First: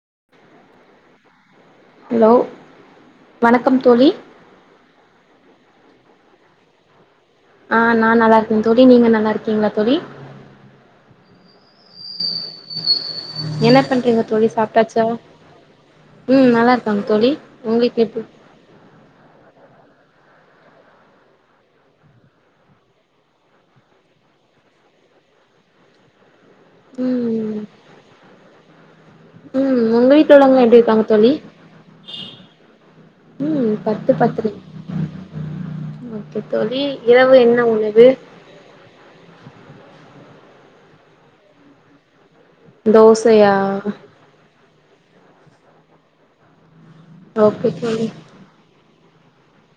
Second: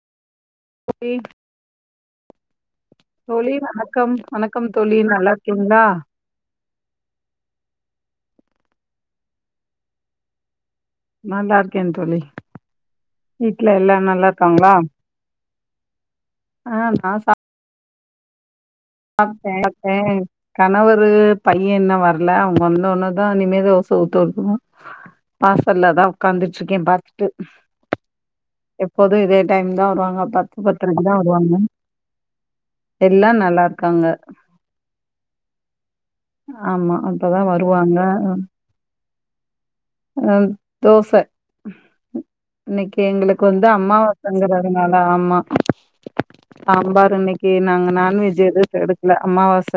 [inaudible] அப்றோ ஏ ஹலோ தோழி வணக்கம் வணக்கம் தோழி நல்லா இருக் ந்தா ஆ நா நல்லா இருக்கே தோழி நீங்க நல்லா இருக்கீங்களா தோழி நல்லா இருக் என்ன எல்லா பண்றீங்க நல்லா தோழி இருக்காங்களா சாப்ட்டாச்சா உம் நல்லா ஆ இருக்காங்க தோழி உங்களுக்க கேக்குது சாப்ட்டே சாப்ட்டே கணவரு பைய இன்னு வரல அவுங்க வந்த உன்னுதா இனிமே தோச ஊத்து குடுக்கனு வாசல்லா தா உட்காந்துட்டு ச்சக்கன் பாத்துட்டு ம் ப்பதும் இதே டைம் ம் தான் உங்க வருவாங்க வீட்ல பத்து உள்ளவங்க எப்டி பத்தரைக்கு இருக்காங்க தா தோழி வருவாங்க எல்லா நல்லா ம் இரு பத்து பத்துக்கு ஓகே தோழி ஆமா இரவு அப்பதா என்ன வருவாங்க உணவு அ தோச இன்னைக்கு எங்களுக்கு தோசையா வந்து அம்மாவாசங்கர அதனாலா ஆமா சாம்பார் இன்னைக்கு ஓகே நாங்க தோழி நான்வெஜ் எதுவு எடுக் ல அம்மாவாச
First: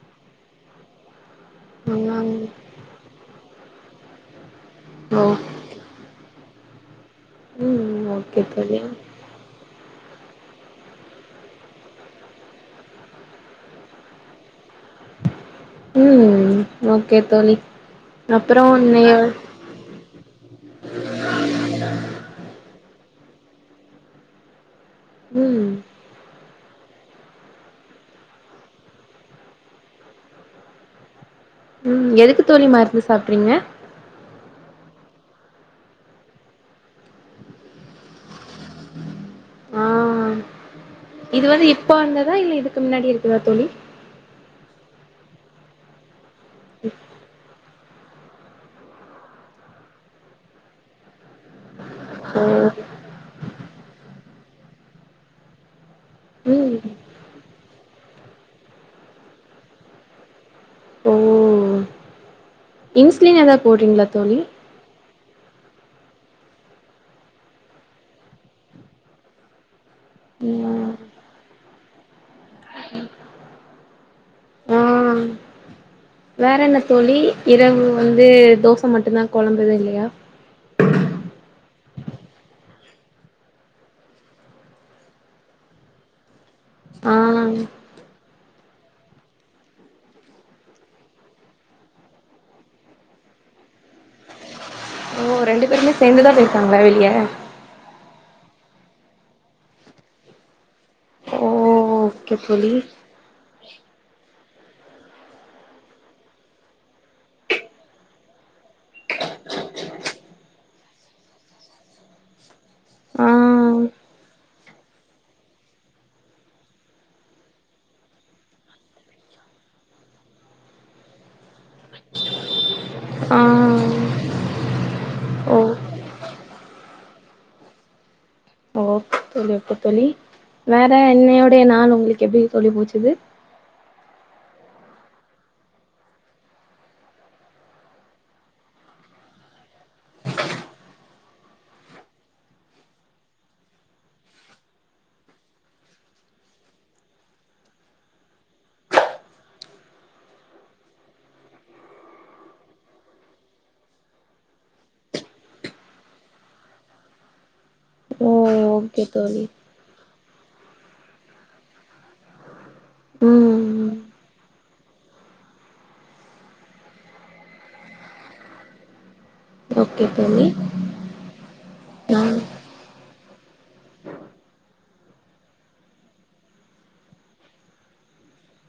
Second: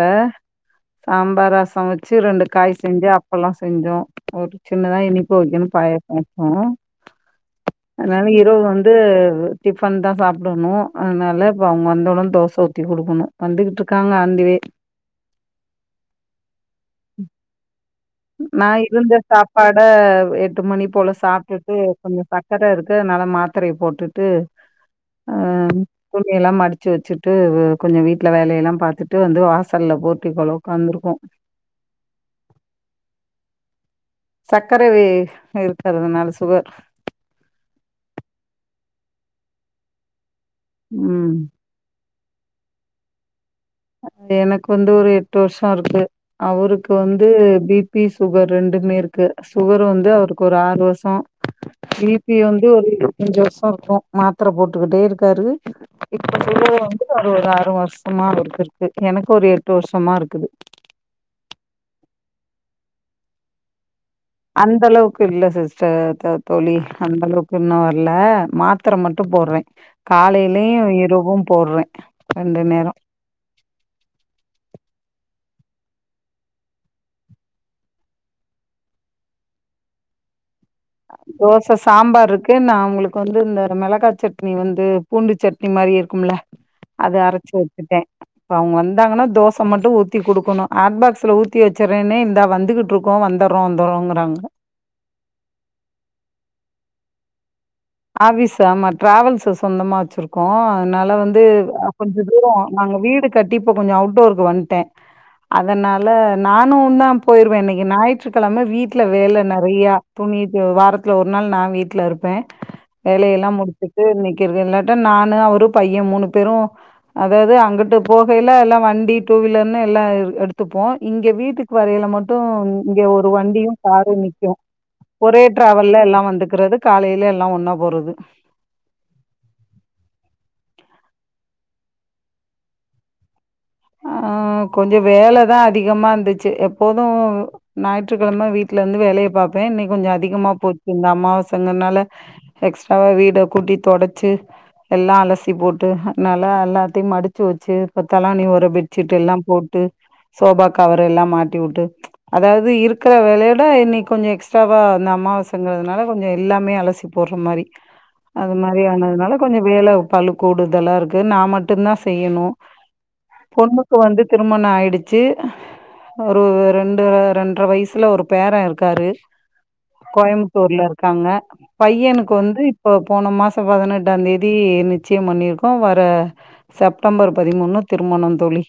சாம்ப ரச வச்சு ம் ரெண்டு காய் செஞ்சு அப் அப்போல்லா செஞ்சோ ஒரு சின்னதா ஓ இனிப்பு வக்கனு பாயசோ வக்கணு ம் அதனால ஓகே இரவு தோழி வந்து டி ப் வந்துதா தா சாப்டணு அதனால இப்ப அவுங்க வந்த உடனே தோச ஊத்தி குடுக்கணு வந்துகிட்டு இருக்காங்க on the way um okay தோழி அப்றோ நா இன்னைய இருந்த சாப்பாட எட்டு மணி போல சாப்டுட்டு கொஞ்சோ சக்கர இருக்கு த நல்ல மாத்தரய போட்டுட்டு ஆ ம் துணியெல்லாம் மடு மடிச்சி வச்சிட்டு கொஞ்ச வீட்ல வேலயெல்லா பாத்துட்டு வந்து வாசல்ல போட்டிகோல வந்து உக்காந்துருக்கோ பாக்றிங்க சக்கரவே இருகுறதனால சுகர் ஆ ம் இது வந்து இப்ப வந்த தா இல்ல இதுக்கு முன்னாடியே இருக்குதா தோழி எனக்கு வந்து ஒரு எட்டு வருஷொ இருக்கு அவருக்கு வந்து பி பி சுகர் ரெண்டுமே இருக்கு சுகர் வந்து அவருக்கு ஒரு ஆறு வருஷொ பி பி ஓ வந்து ஒரு இருவத்தஞ்சு வரு ஷொ இருக்கு மாத்திர போட்டுகிட்டே இருக்காரு இப்ப ம் சொல்றது வந்து ஒரு ஒரு ஆ று வருஷமா அவருக்கிரு க்கு எனக்கு ஒரு எட்டு வருஷமா இருக்குது ஓ இன்சுலின் எதா போட்றீங்ளா அந்தளவுக்கு இல்ல சிஸ்டர் க தோழி அந்த அளவுக்கு இன்னு வர்ல மாத்தர மட்டு போர்றே காலைலயு ம் இரவும் போட்றே ரெண்டு நேரொ ஆ வேற என்ன தோழி இரவு வந்து தோச மட்டுந்தா கொழம்பு எது இல்லயா தோச சாம்பாருக்கு நா உங்களுக்கு வந்து இந்த மெளகா சட்னி வந்து பூண்டு சட்னி மாரி இருக்கும்ல அத ஆ அரச்சு‌வச்சுட்டே இப்ப அவுங்க வந்தாங்கனா தோச மட்டு ஊத்தி குடுக்கணு ஹாட்பாக்ஸ்ல ஊத்தி வச்சுறேனே இந்தா வந்துகிட்ருக்கோ வந்தறோ வந்தறோகுறாங்கா ஓ ரெண்டு பேருமே சேந்துதா பேயிருக்காங்களா வெளிய ஆஃபீஸு ஆமா டிராவல்ஸு சொந்தமா வச்சிருக்கோ அதுனால வந்து ஓ கொஞ்ச ஓகே தூரொ தோழி நாங்க வீடு கட்டி இப்ப கொஞ்சொ அவுட்டோருக்கு வந் ட்டே அதனால நானுந்தா போயிருவே இன்னக்கி ஞாயிற்றுகெழம வீட்ல வேல நறையா துணி வாரத்துல ஒரு நாள் நா வீட்ல இருப்பே ஆ வேலயெல்லா முடுச்சுட்டு இன்னக்கி இருக்க இல்லாட்டா நானு அவரு பைய மூணு பேரு அதாது அங்கட்டு போகைல எல்லா வண்டி டூ வீலர்னு எல்லா எடுத்துப்போ இங்க வீட்டுக் வரைல மட்டு இங்க ஒரு ஆ வண்டியு காரு நி்க்கு ஒரே ஓ டிராவல்ல எல்லா வந்துக்குறது காலைல எல்லா ஒன்னா போறது ஓகே தோழி அப்ப‌ தோழி வேற இன்னயோடய நாள் உங்களுக்கு எப்டி தோழி போச்சுது ஆ கொஞ்சொ வேலதா அதிகமா இந்துச்சு எப்போது ஞாயிற்றுக்கெழம வீட்லந்து வேலய பாப்பே இன்னை கொஞ்ச அதிகமா போச்சு இந்த அமாவாசந்தனால எக்ஸ்ட்ராவா வீட கூட்டி தொடச்சு எல்லா அலசி போட்டு அன்னால அல்லாத்தையு மடுச்சு வச்சு இப்ப தலாணி ஒர பெட்ஷீட் எல்லா போட்டு சோபா கவர் எல்லா மாட்டி வுட்டு அதாவுது இருக்குற வேலயோட இன்னைக் கொஞ்ச எக்ஸ்ட்ராவா அந்த அமாவாசன்றதுனால கொஞ்ச எல்லாமே அலசி போட்ற மாரி ஓ அது மாரி ஓகே ஆனதுனால தோழி கொஞ்ச வேல பளு கூடுதலா இருக்கு நா மட்டுந்தா செய்யணு ம் ம் பொண்ணுக்கு வந்து திருமண ஆயிடுச்சி ஒரு ரெண்டு ரெண்ற வயசுல ஒரு பேர இருக்காரு ஓகே தோழி கோயம்புத்தூர்ல இருக்காங்க ஆ பையனுக்கு வந்து இப்ப போன மாச பதினெட்டாந் தேதி நிச்சய பண்ணிருக்கோ வர செப்டம்பர் பதிமூணு திருமணம் தோழி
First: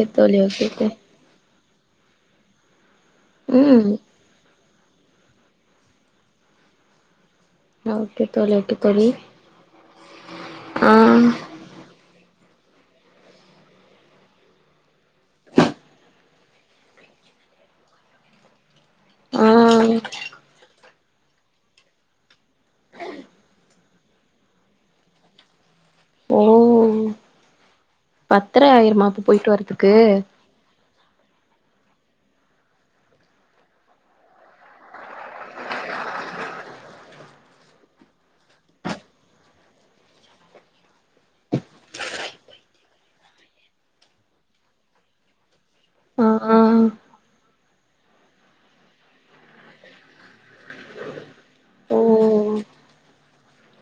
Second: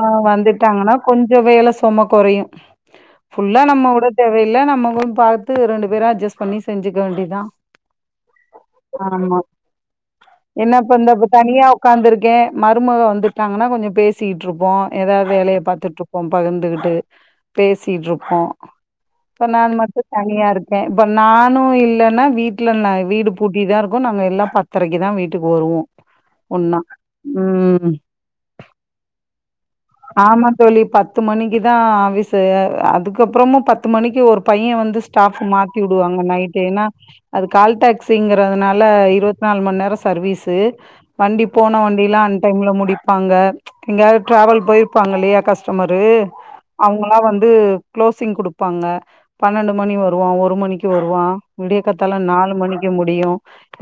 ஆ தோழி ஓகே தோழி வந்துட்டாங்கனா கொஞ்ச வேல சொம கொறையு [inaudible] ஃபுல்லா ம் நம்மவுட தேவையில்ல நம்ம பார்த்து ரெண்டு பேரும் அட்ஜஸ்ட் பண்ணி செஞ்சுக்க வேண்டிதான் ஓகே தோழி ஓகே தோழி ஆமா என்னா ஆ பண்றது தனியா உட்காந்துருக்கேன் மருமக வந்துட்டாங்கன்னா கொஞ்சம் பேசிட்டு இருப்போம் ஏதாவது வேலையை பார்த்துட்டு இருப்போம் பகிர்ந்துகிட்டு பேசிட்டு இருப்போம் இப்ப ஆ நான் மட்டும் தனியா இருக்கேன் இப்ப நானும் இல்லன்னா வீட்டுல வீடு பூட்டிதான் இருக்கும் நாங்க எல்லாம் பத்தரைக்குதான் வீட்டுக்கு வருவோம் ஓ ஒன்னா ம் பத்தரை ஆயிருமா அப்ப போய்ட்டு வரதுக்கு ஆமா தோழி மணிக்கு தான் ஆபீஸ்ஸு அதுக்கு அப்புறமும் பத்து மணிக்கு ஒரு பையன் வந்து ஸ்டாஃப் மாத்தி விடுவாங்க ஏன்னா அது கால் டாக்ஸிங்கிறதுனால இருபத் நாலு மணி நேர சர்வீஸ்ஸு வண்டி போன ஒ அப்டிலாம் அன் டைம்ல முடிப்பாங்க எங்கயாது டிராவல் போயிருப்பாங்க இல்லையா கஸ்டமரு ஆ ஆ அவுங்களாம் வந்து குளோசிங் குடுப்பாங்க பன்னெண்டு மணி வருவான் ஒரு மணிக்கு வருவான் விடிய ஓ கத்தாலா நாலு மணிக்கு முடியும்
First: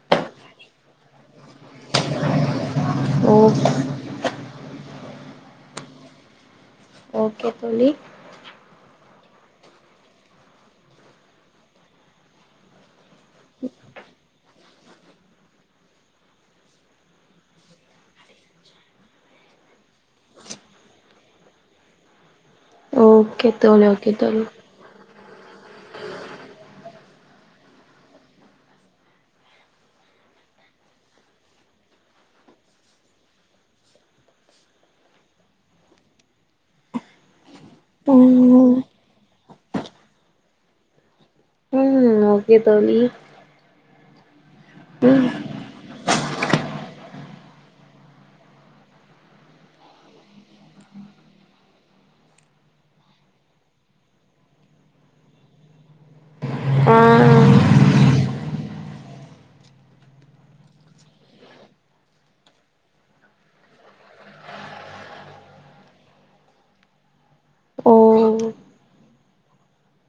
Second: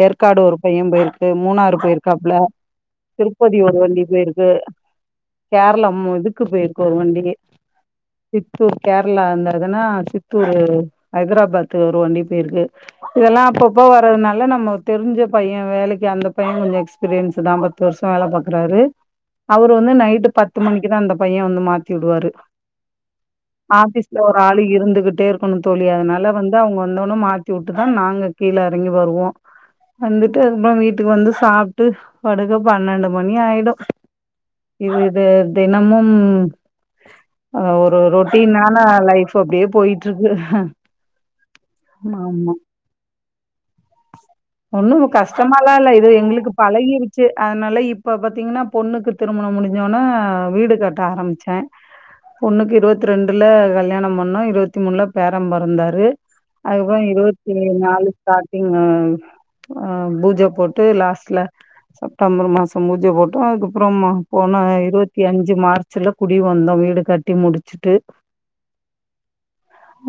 ஏற்காடு ஒரு பையன் போயிருக்கு மூணாறு போயிருக்காப்புல ஓ திருப்பதி ஒரு வண்டி போயிருக்கு கேரளா இதுக்கு போயிருக்கு ஒரு வண்டி ஓகே தோழி சித்தூர் கேரளா அந்த அதுன்னா சித்தூர் ஹைதராபாத்து ஒரு வண்டி போயிருக்கு இதெல்லாம் அப்பப்போ வரதுனால நம்ம தெரிஞ்ச பையன் வேலைக்கு அந்த பையன் கொஞ்சம் எக்ஸ்பீரியன்ஸ் தாங்க பத்து வருஷம் வேலை பாக்குறாரு அவரு வந்து நைட்டு பத்து மணிக்குதான் அந்த பையன் வந்து மாத்தி விடுவாரு ஓகே தோழி ஓகே ஆபீஸ்ல ஒரு தோழி ஆளு இருந்துகிட்டே இருக் கனும் தோழி அதனால வந்து அவங்க வந்தொனே மாத்தி விட்டுதான் நாங்க கீழ இறங்கி வருவோம் வந்துட்டு அதுப்புறம் வீட்டுக்கு வந்து சாப்பிட்டு படுக்க பன்னெண்டு மணி ஆயிடும் இது இது தினமும் ஒரு ரொட்டீனான ம் லைஃப்பு அப்படியே போயிட்டு இருக்கு ம் ஆமாமா ஓகே தோழி ஒன்னும் கஷ்டமாலாம் இல்ல இது எங்களுக்கு பழகிருச் அதனால இப்போ பார்த்தீங்கன்னா பொண்ணுக்கு திருமணம் முடிஞ்சோனா வீடு கட்ட ஆரம்பிச்சேன் பொண்ணுக்கு இருவத்து ரெண்டுல கல்யாணம் பண்ணோம் இருவத்தி மூணுல பேரன் பொறந்தாரு ஆ அதுப்புறம் இருவத்தி நாலு ஸ்டார்டிங் பூஜை போட்டு லாஸ்ட்ல செப்டம்பர் மாசம் பூஜை போட்டோம் அதுக்கப்புறம் போன இருபத்தி அஞ்சு மார்ச்ல குடி வந்தோம் வீடு கட்டி முடிச்சுட்டு ஓ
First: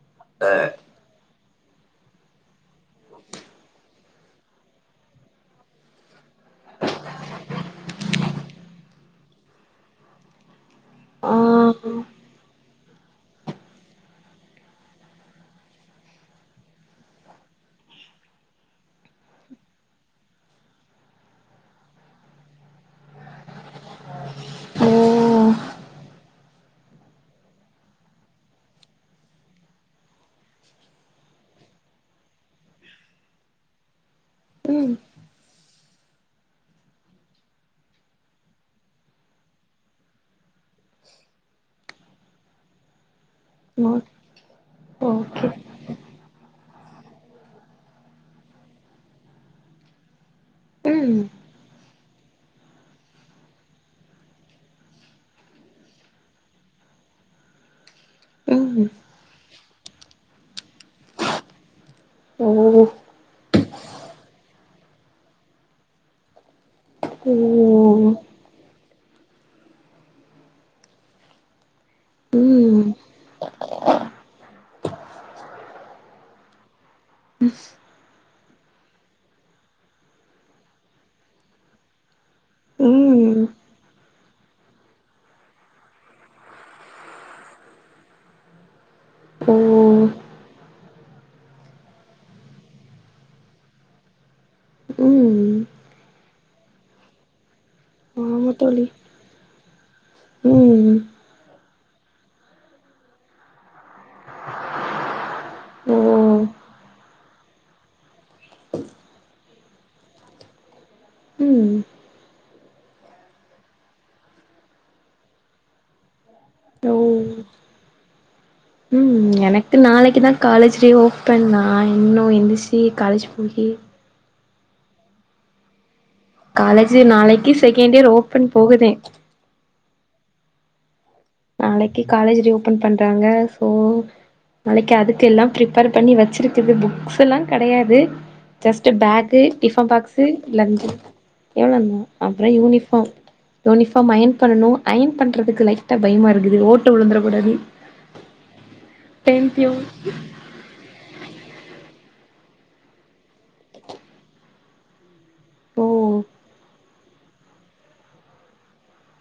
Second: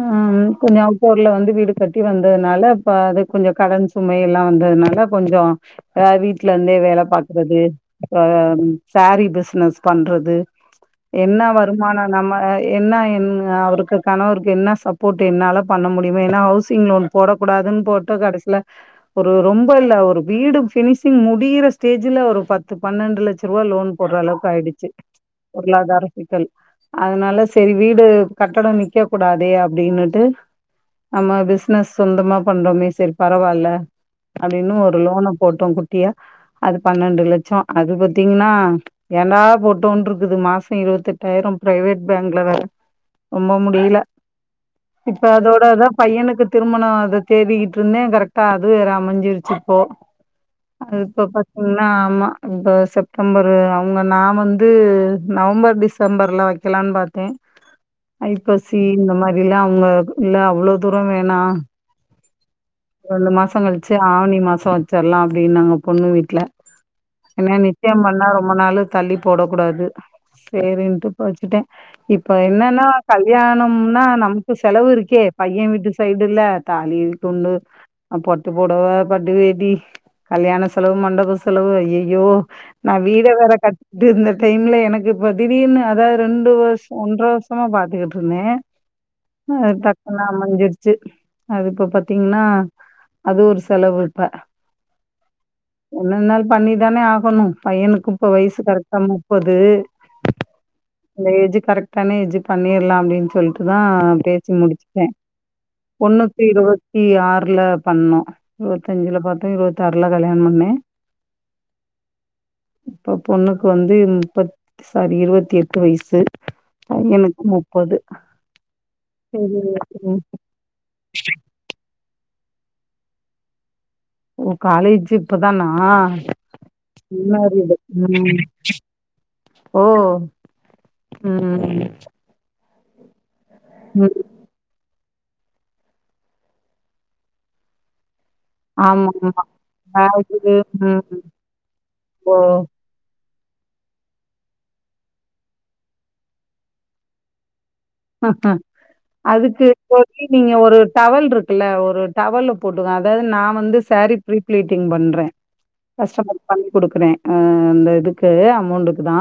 ம் கொஞ்சம் அக்டோர்ல வந்து வீடு கட்டி வந்ததுனால இப்ப அது கொஞ்சம் கடன் சுமை எல்லாம் வந்ததுனால கொஞ்சம் வீட்டுல இருந்தே வேலை பாக்குறது சாரி பிசினஸ் பண்றது ஆ என்ன வருமானம் நம்ம என்ன அவருக்கு கணவருக்கு என்ன சப்போர்ட் என்னால பண்ண முடியுமோ ஏன்னா ஹவுசிங் லோன் போடக்கூடாதுன்னு போட்டு கடைசியில ஒரு ரொம்ப இல்ல ஒரு வீடு பினிஷிங் முடியிற ஸ்டேஜ்ல ஒரு பத்து பன்னெண்டு லட்சம் ரூபாய் லோன் போடுற அளவுக்கு ஆயிடுச்சு ஓ பொருளாதார சிக்கல் அதனால செரி வீடு கட்டடம் நிக்க கூடாதே அப்படின்னுட்டு நம்ம பிசினஸ் சொந்தமா பண்றோமே செரி பரவால்ல அப்படின்னு ம் ஒரு லோனை போட்டோம் குட்டியா அது பன்னெண்டு லட்சம் அது பாத்தீங்கன்னா ஏன்டா போட்டோனு இருக்குது மாசம் இருபத் எட்டாயிரம் பிரைவேட் பேங்க்ல வேற ரொம்ப முடியல இப்போ ஓகே அதோட அதா பையனுக்கு திருமணம் அத தேடிகிட்டு இருந்தேன் கரெக்ட்டா அதுவே வேற அமைஞ்சிருச்சு இப்போ ம் அதுக்கப்ப என்ன ஆமா இப்ப செப்டம்பரு அவங்க நான் வந்து நவம்பர் டிசம்பர்ல வைக்கலாம்ன்னு பாத்தேன் ஐப்பசி ம் இந்த மாதிரிலாம் அவங்க இல்ல அவ்வளோ தூரம் வேணாம் ஓ ரெண்டு மாசம் கழிச்சு ஆவணி மாசம் வச்சிடலாம் அப்படின்னாங்க பொண்ணு வீட்ல ஓ இன்னும் நிச்சயம் ம் பண் ஆனா ரொம்ப நாள் தள்ளி போட கூடாது செரின்னுட்டு போ வச்சுட்டேன் இப்ப என்னன்னா ம் கல்யாணம்னா நமக்கு செலவு இருக்கே பையன் வீட்டு சைடுல தாலி துண்டு பட்டு பொடவ பட்டு வேட்டி கல்யாண செலவு மண்டப செலவு ஐய்யயோ நான் வீட வேற கட் டி இந்த டைம்ல எனக்கு இப்ப திடீர்னு அதாவது ரெண்டு வருஷம் ஒன்ற வருஷமா பார்த்துக்கிட்டு இருந்தேன் ஓ அ டக்குன்னு அமஞ்சிருச் சு அது இப்ப பாத்தீங்கன்னா அது ஒரு செலவு இப்ப ம் என்னன்னாலும் பண்ணி தானே ஆகணும் பையனுக்கும் இப்ப ஆமா வயசு தோழி கரெக்டா முப்பது ம் ஏஜ் கரெக உடனே இது பண்ணிடலாம் அப்டின்னு சொல்லிட்டுதா பேசி முடிச்சுட்டே ஓ தொண்ணூத்தி இருபத்தி ஆறு பண்ணோ இருத்தஞ்சுல பாத்து இருபத்தாறுல கல்யாணம் பண்ணே ம் இப்ப பொண்ணுக்கு வந்து முப்ப சாரி இருத்து எட்டு வயசு பையனுக்கு உம் சரி எனக்கு ம். நாளைக்குதா காலேஜ்டே ஓபன் பண்ணா இன்னும் எ சே காலேஜ் போகி ஓ காலேஜ் இப்பதானா காலேஜ் நாளைக்கு ரீமேரிடு. செகண்ட் இயர் ம். ஓபன் போகுதே ஓ உம் ஓப்பன் பண்றாங்க ஓ நாளைக்கு அதுக்கு எல்லா பிரப்பர் பண்ணி வச்சிருக்குது புக்ஸ் எல்லாங் கெடயாது ஜஸ்ட்டு பேக்கு ஆமாமா. டிஃபன் பாக்ஸு பேகு லஞ்சு ம். எவ்வளவுந்தான் ஓ! அப்றோ யூனிஃபாம் யூனிஃபாம் அயன் பண்ணணு அயன் பண்றதுக்கு லைட் பயமாக இருக்குது ஓட்ட விழுந்தரக்கூடாது அஹ அதுக்கு தோழி நீங்க ஒரு டவல் இருக்குல்ல ஒரு டவல போட்டுக்க அதாவது நா வந்து சேரீ ப்ரீ ஃபிளீட்டிங் பண்றே ஓ கஷ்டமர்க்கு பண்ணி குடுக்குறே அ இந்த இதுக்கு அமௌண்ட்டுக்கு தா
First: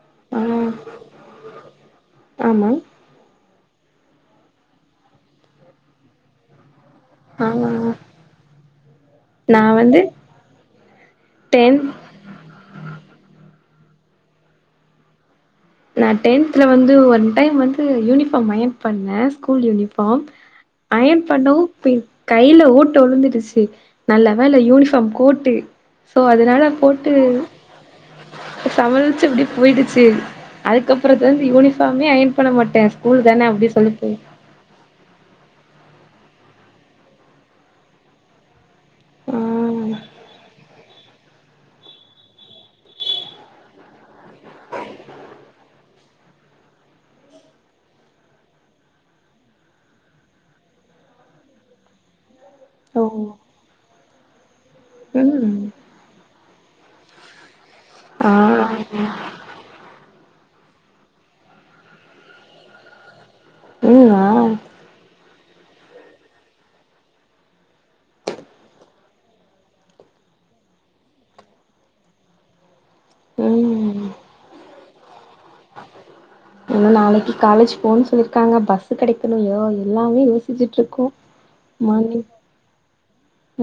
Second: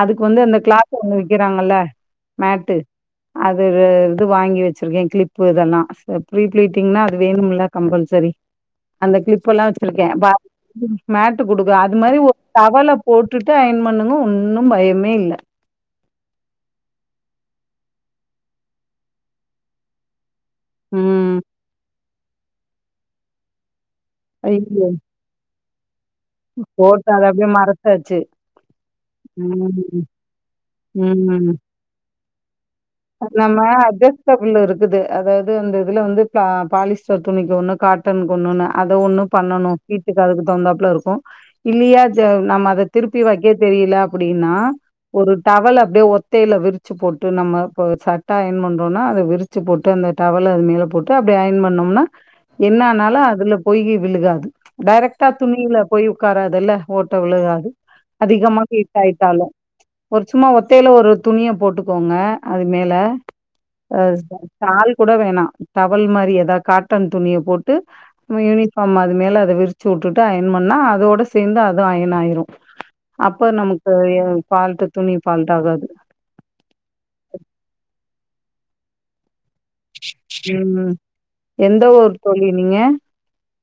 அதுக்கு வந்து ஆ அந்த கிளாத் ஒன்னு விக்குறாங்கல்ல ஆமா மேட்டு அது இது வாங்கி வச்சிருக்கே கிளிப்பு இதெல்லா பீரீஃபிளீட் வேணும்ல ஆமா கம்பல்சரி அந்த கிலிப் நா எல்லா வந்து வச்சிருக்கே மேட்டு குடுக்குறே டென்த் அது மாரி ஒரு டவல போட்டுட்டு அயன் பண்ணுங்க ஒன்னும் பயமே இல்ல நா டென்த்ல வந்து ஒன் டைம் வந்து யூனிஃபாம் அயன் பண்ணே ஸ்கூல் யூனிஃபாம் அயன் ம். பண்ணவும் ப்ப கையில ஓட்ட உழுந்துருச்சு நல்ல வேல ஐயோ! யூனிஃபாம் கோட்டு சோ அதனால போட்டு அத அப்படியே மறச்சாச்சு. சமாளிச்சு எப்டி ம். போயிடுச்சு அதுக்கப்புற ம். வந்து யூனிஃபாம் அயன் பண்ண மட்டு நம்ம அஐஸ்ட்டபுள் இருக்குது அதாவது வந்து அதுல வந்து பிளா பாலிஸ்டர் துணிக்கு ஒன்னு காட்டனுக்கு ஒன்னுன்னு அத ஒன்னும் ஆ பண்ணணும் வீட்டுக்கு அதுக்கு தகுந்தாப்புல இருக்கும் இல்லையா ஜ நம்ம அத திருப்பி வக்க தெரியில அப்டின்னா ஒரு டவல் அப்டே ஒத்தையில விரிச்சி போட்டு நம்ம இப்போ சட்ட அயன் பண்றோனா அத விரிச்சி போட்டு அந்த டவல அது மேல போட்டு அப்டே அயன் பண்ணோம்னா என்ன ஓ ஆனாலும் அதுல போயி விழுகாது டேரக்ட்டா ம் துணியில போயி உக்காரதெல்ல ஓட்ட விழுகாது ஆ அதிகமா ஹீட் ஆயிட்டாலும் ஒரு சும்மா ஒத்தையில ஒரு துணிய போட்டுக்கோங்க அது மேல ஆ ஷால் கூட வேணா டவல் மாரி எதா காட்டன் துணிய போட்டு நம்ம யூனிஃபார்ம் அது மேல அத விரிச்சி உட்டுட்டு அயன் பண்ணா அதோட சேந்து அதும் அயன் ஆயிரும் அப்ப நமக்கு ம் எ ஃபால்ட்டு துணி ஃபால்ட் ஆகாது இன்னும் நாளைக்கு காலேஜ் போ சொல்லிருக்காங்க பஸு கெடைக் கனுயோ எல்லாமே யோசிச்சிட்டு ம். இருக்கோம் எந்த ஊர் மார்னிங் தோழி நீங்க?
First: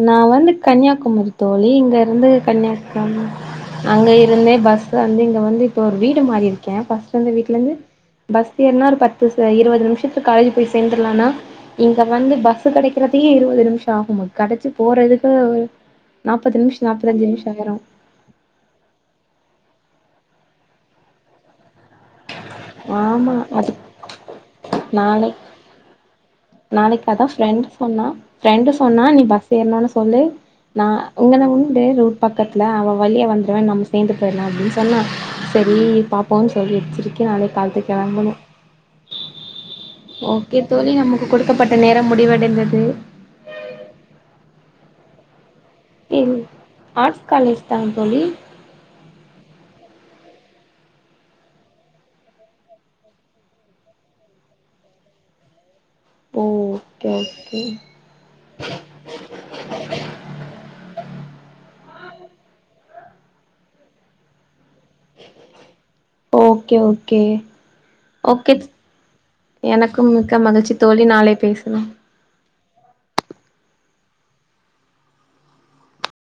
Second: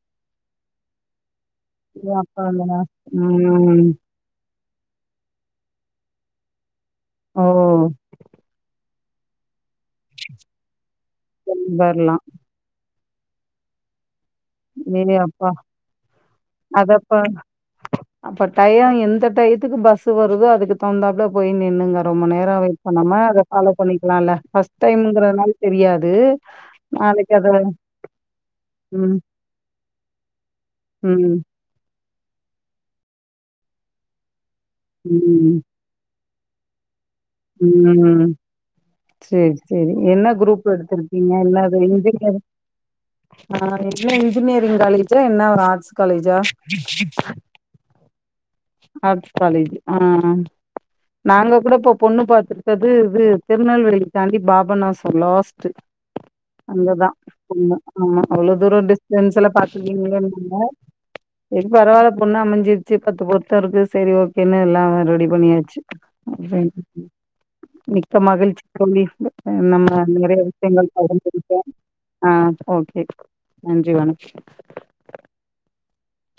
நான் வந்து கன்னியாகுமாரி தோழி இங்க ஏ இருந்து அப்பா அங்கதான். கன்னியாகும ம். அங்க இருந்தே பஸ் வந்து இங்க வந்து இப்போ ஒரு வீடு மாறி இரு க்கன் ஃபஸ்ட்லந்து ஓ! வீட்ல இருந்து பஸ் ஏர்னா ஒரு பத் பு ச இருவது து நிமிஷத்துக்கு காலேஜி போய் சேந்தரலான்னா இங்க வரலாம். வந்து பஸு கெடைக்க இருவத்தி இருவது நிமிஷம் ஆகுமா கெடச்சு ஏலே போறதுக்கு அப்பா நாப்பது நிமிஷோ அது அப்ப நாப்பத்தஞ்சு நிமிஷோ ஆயிரு அப்ப டயம் எந்த டயத்துக்கு பஸ் ஸு வருது அதுக்கு தகுந்தாப்புல போய் நின்னுங்க ரொம்ப நேரம் க வெயிட் பண்ணாம ஆமா அத ஃபாலோ அது பண்ணிக்கிலா இல்ல ஃபர்ஸ்ட் நாளைக் டைம்கிறனால தெரியாது நாளைக்கு அதா ஃப்ரெண்ட்டு சொன்னா ஃப்ரெண்ட்டு சொன்னா ம், நீ பஸு ஏறன ஒன்னே சொல்லு நா ம், உங்கன உண்டு ரோட் பக்கத்துல அவ வலிய வந்துருவ நம்ம சேந்து போயிறலாம் அப்டின் சொன்னா ம். சரி பாப் போன் சொல்லி வச்சிருக்கன் ம் சேரி சேரி என்ன ஓகே குரூப் தோழி நமக்கு எடுத்திருக்கீங்க கொடுக்கப்பட்ட என்னாது நேரம் இன்ஜினியர் முடிவடைந்தது ஆ என்ன இன்ஜினியர் னியரிங் காலேஜா என்ன ஒரு ஆர் இல் ஆட்ஸ் காலேஜ் தா தோழி ஆட்ஸ் காலேஜி ஆ ஆ நாங்க கூட இப்ப பொண்ணு பாத்துருக்கறது வி திருநெல்வேலி தாண்டி பாபநாசம் லாஸ்ட்டு ஓ அங்க தான் ஓகே ஓகே ஆமா ஆமா அவ்ளோ தூரம் டிஸ்டன்ஸ்ல பாத்துக்கீங்கனுல்ல சேரி பரவாயில்ல பொண்ணு அமைஞ்சிருச்சி பத்து பொருத் தருக்கு சரி ஓகேன்னு எல்லா ஆ ரெடி பண்ணியாச்சி ஓகே ஓகே மிக்க ஓகே மகிழ்ச்சி தோழி நம்ம எனக்கு மிக்க நரையா மகிழ்ச்சி விஷியங்கள் தோழி நாளை கலந்துருக்கோம் பேசலாம் ஆ ஓகே நன்றி ஜீவானஷ்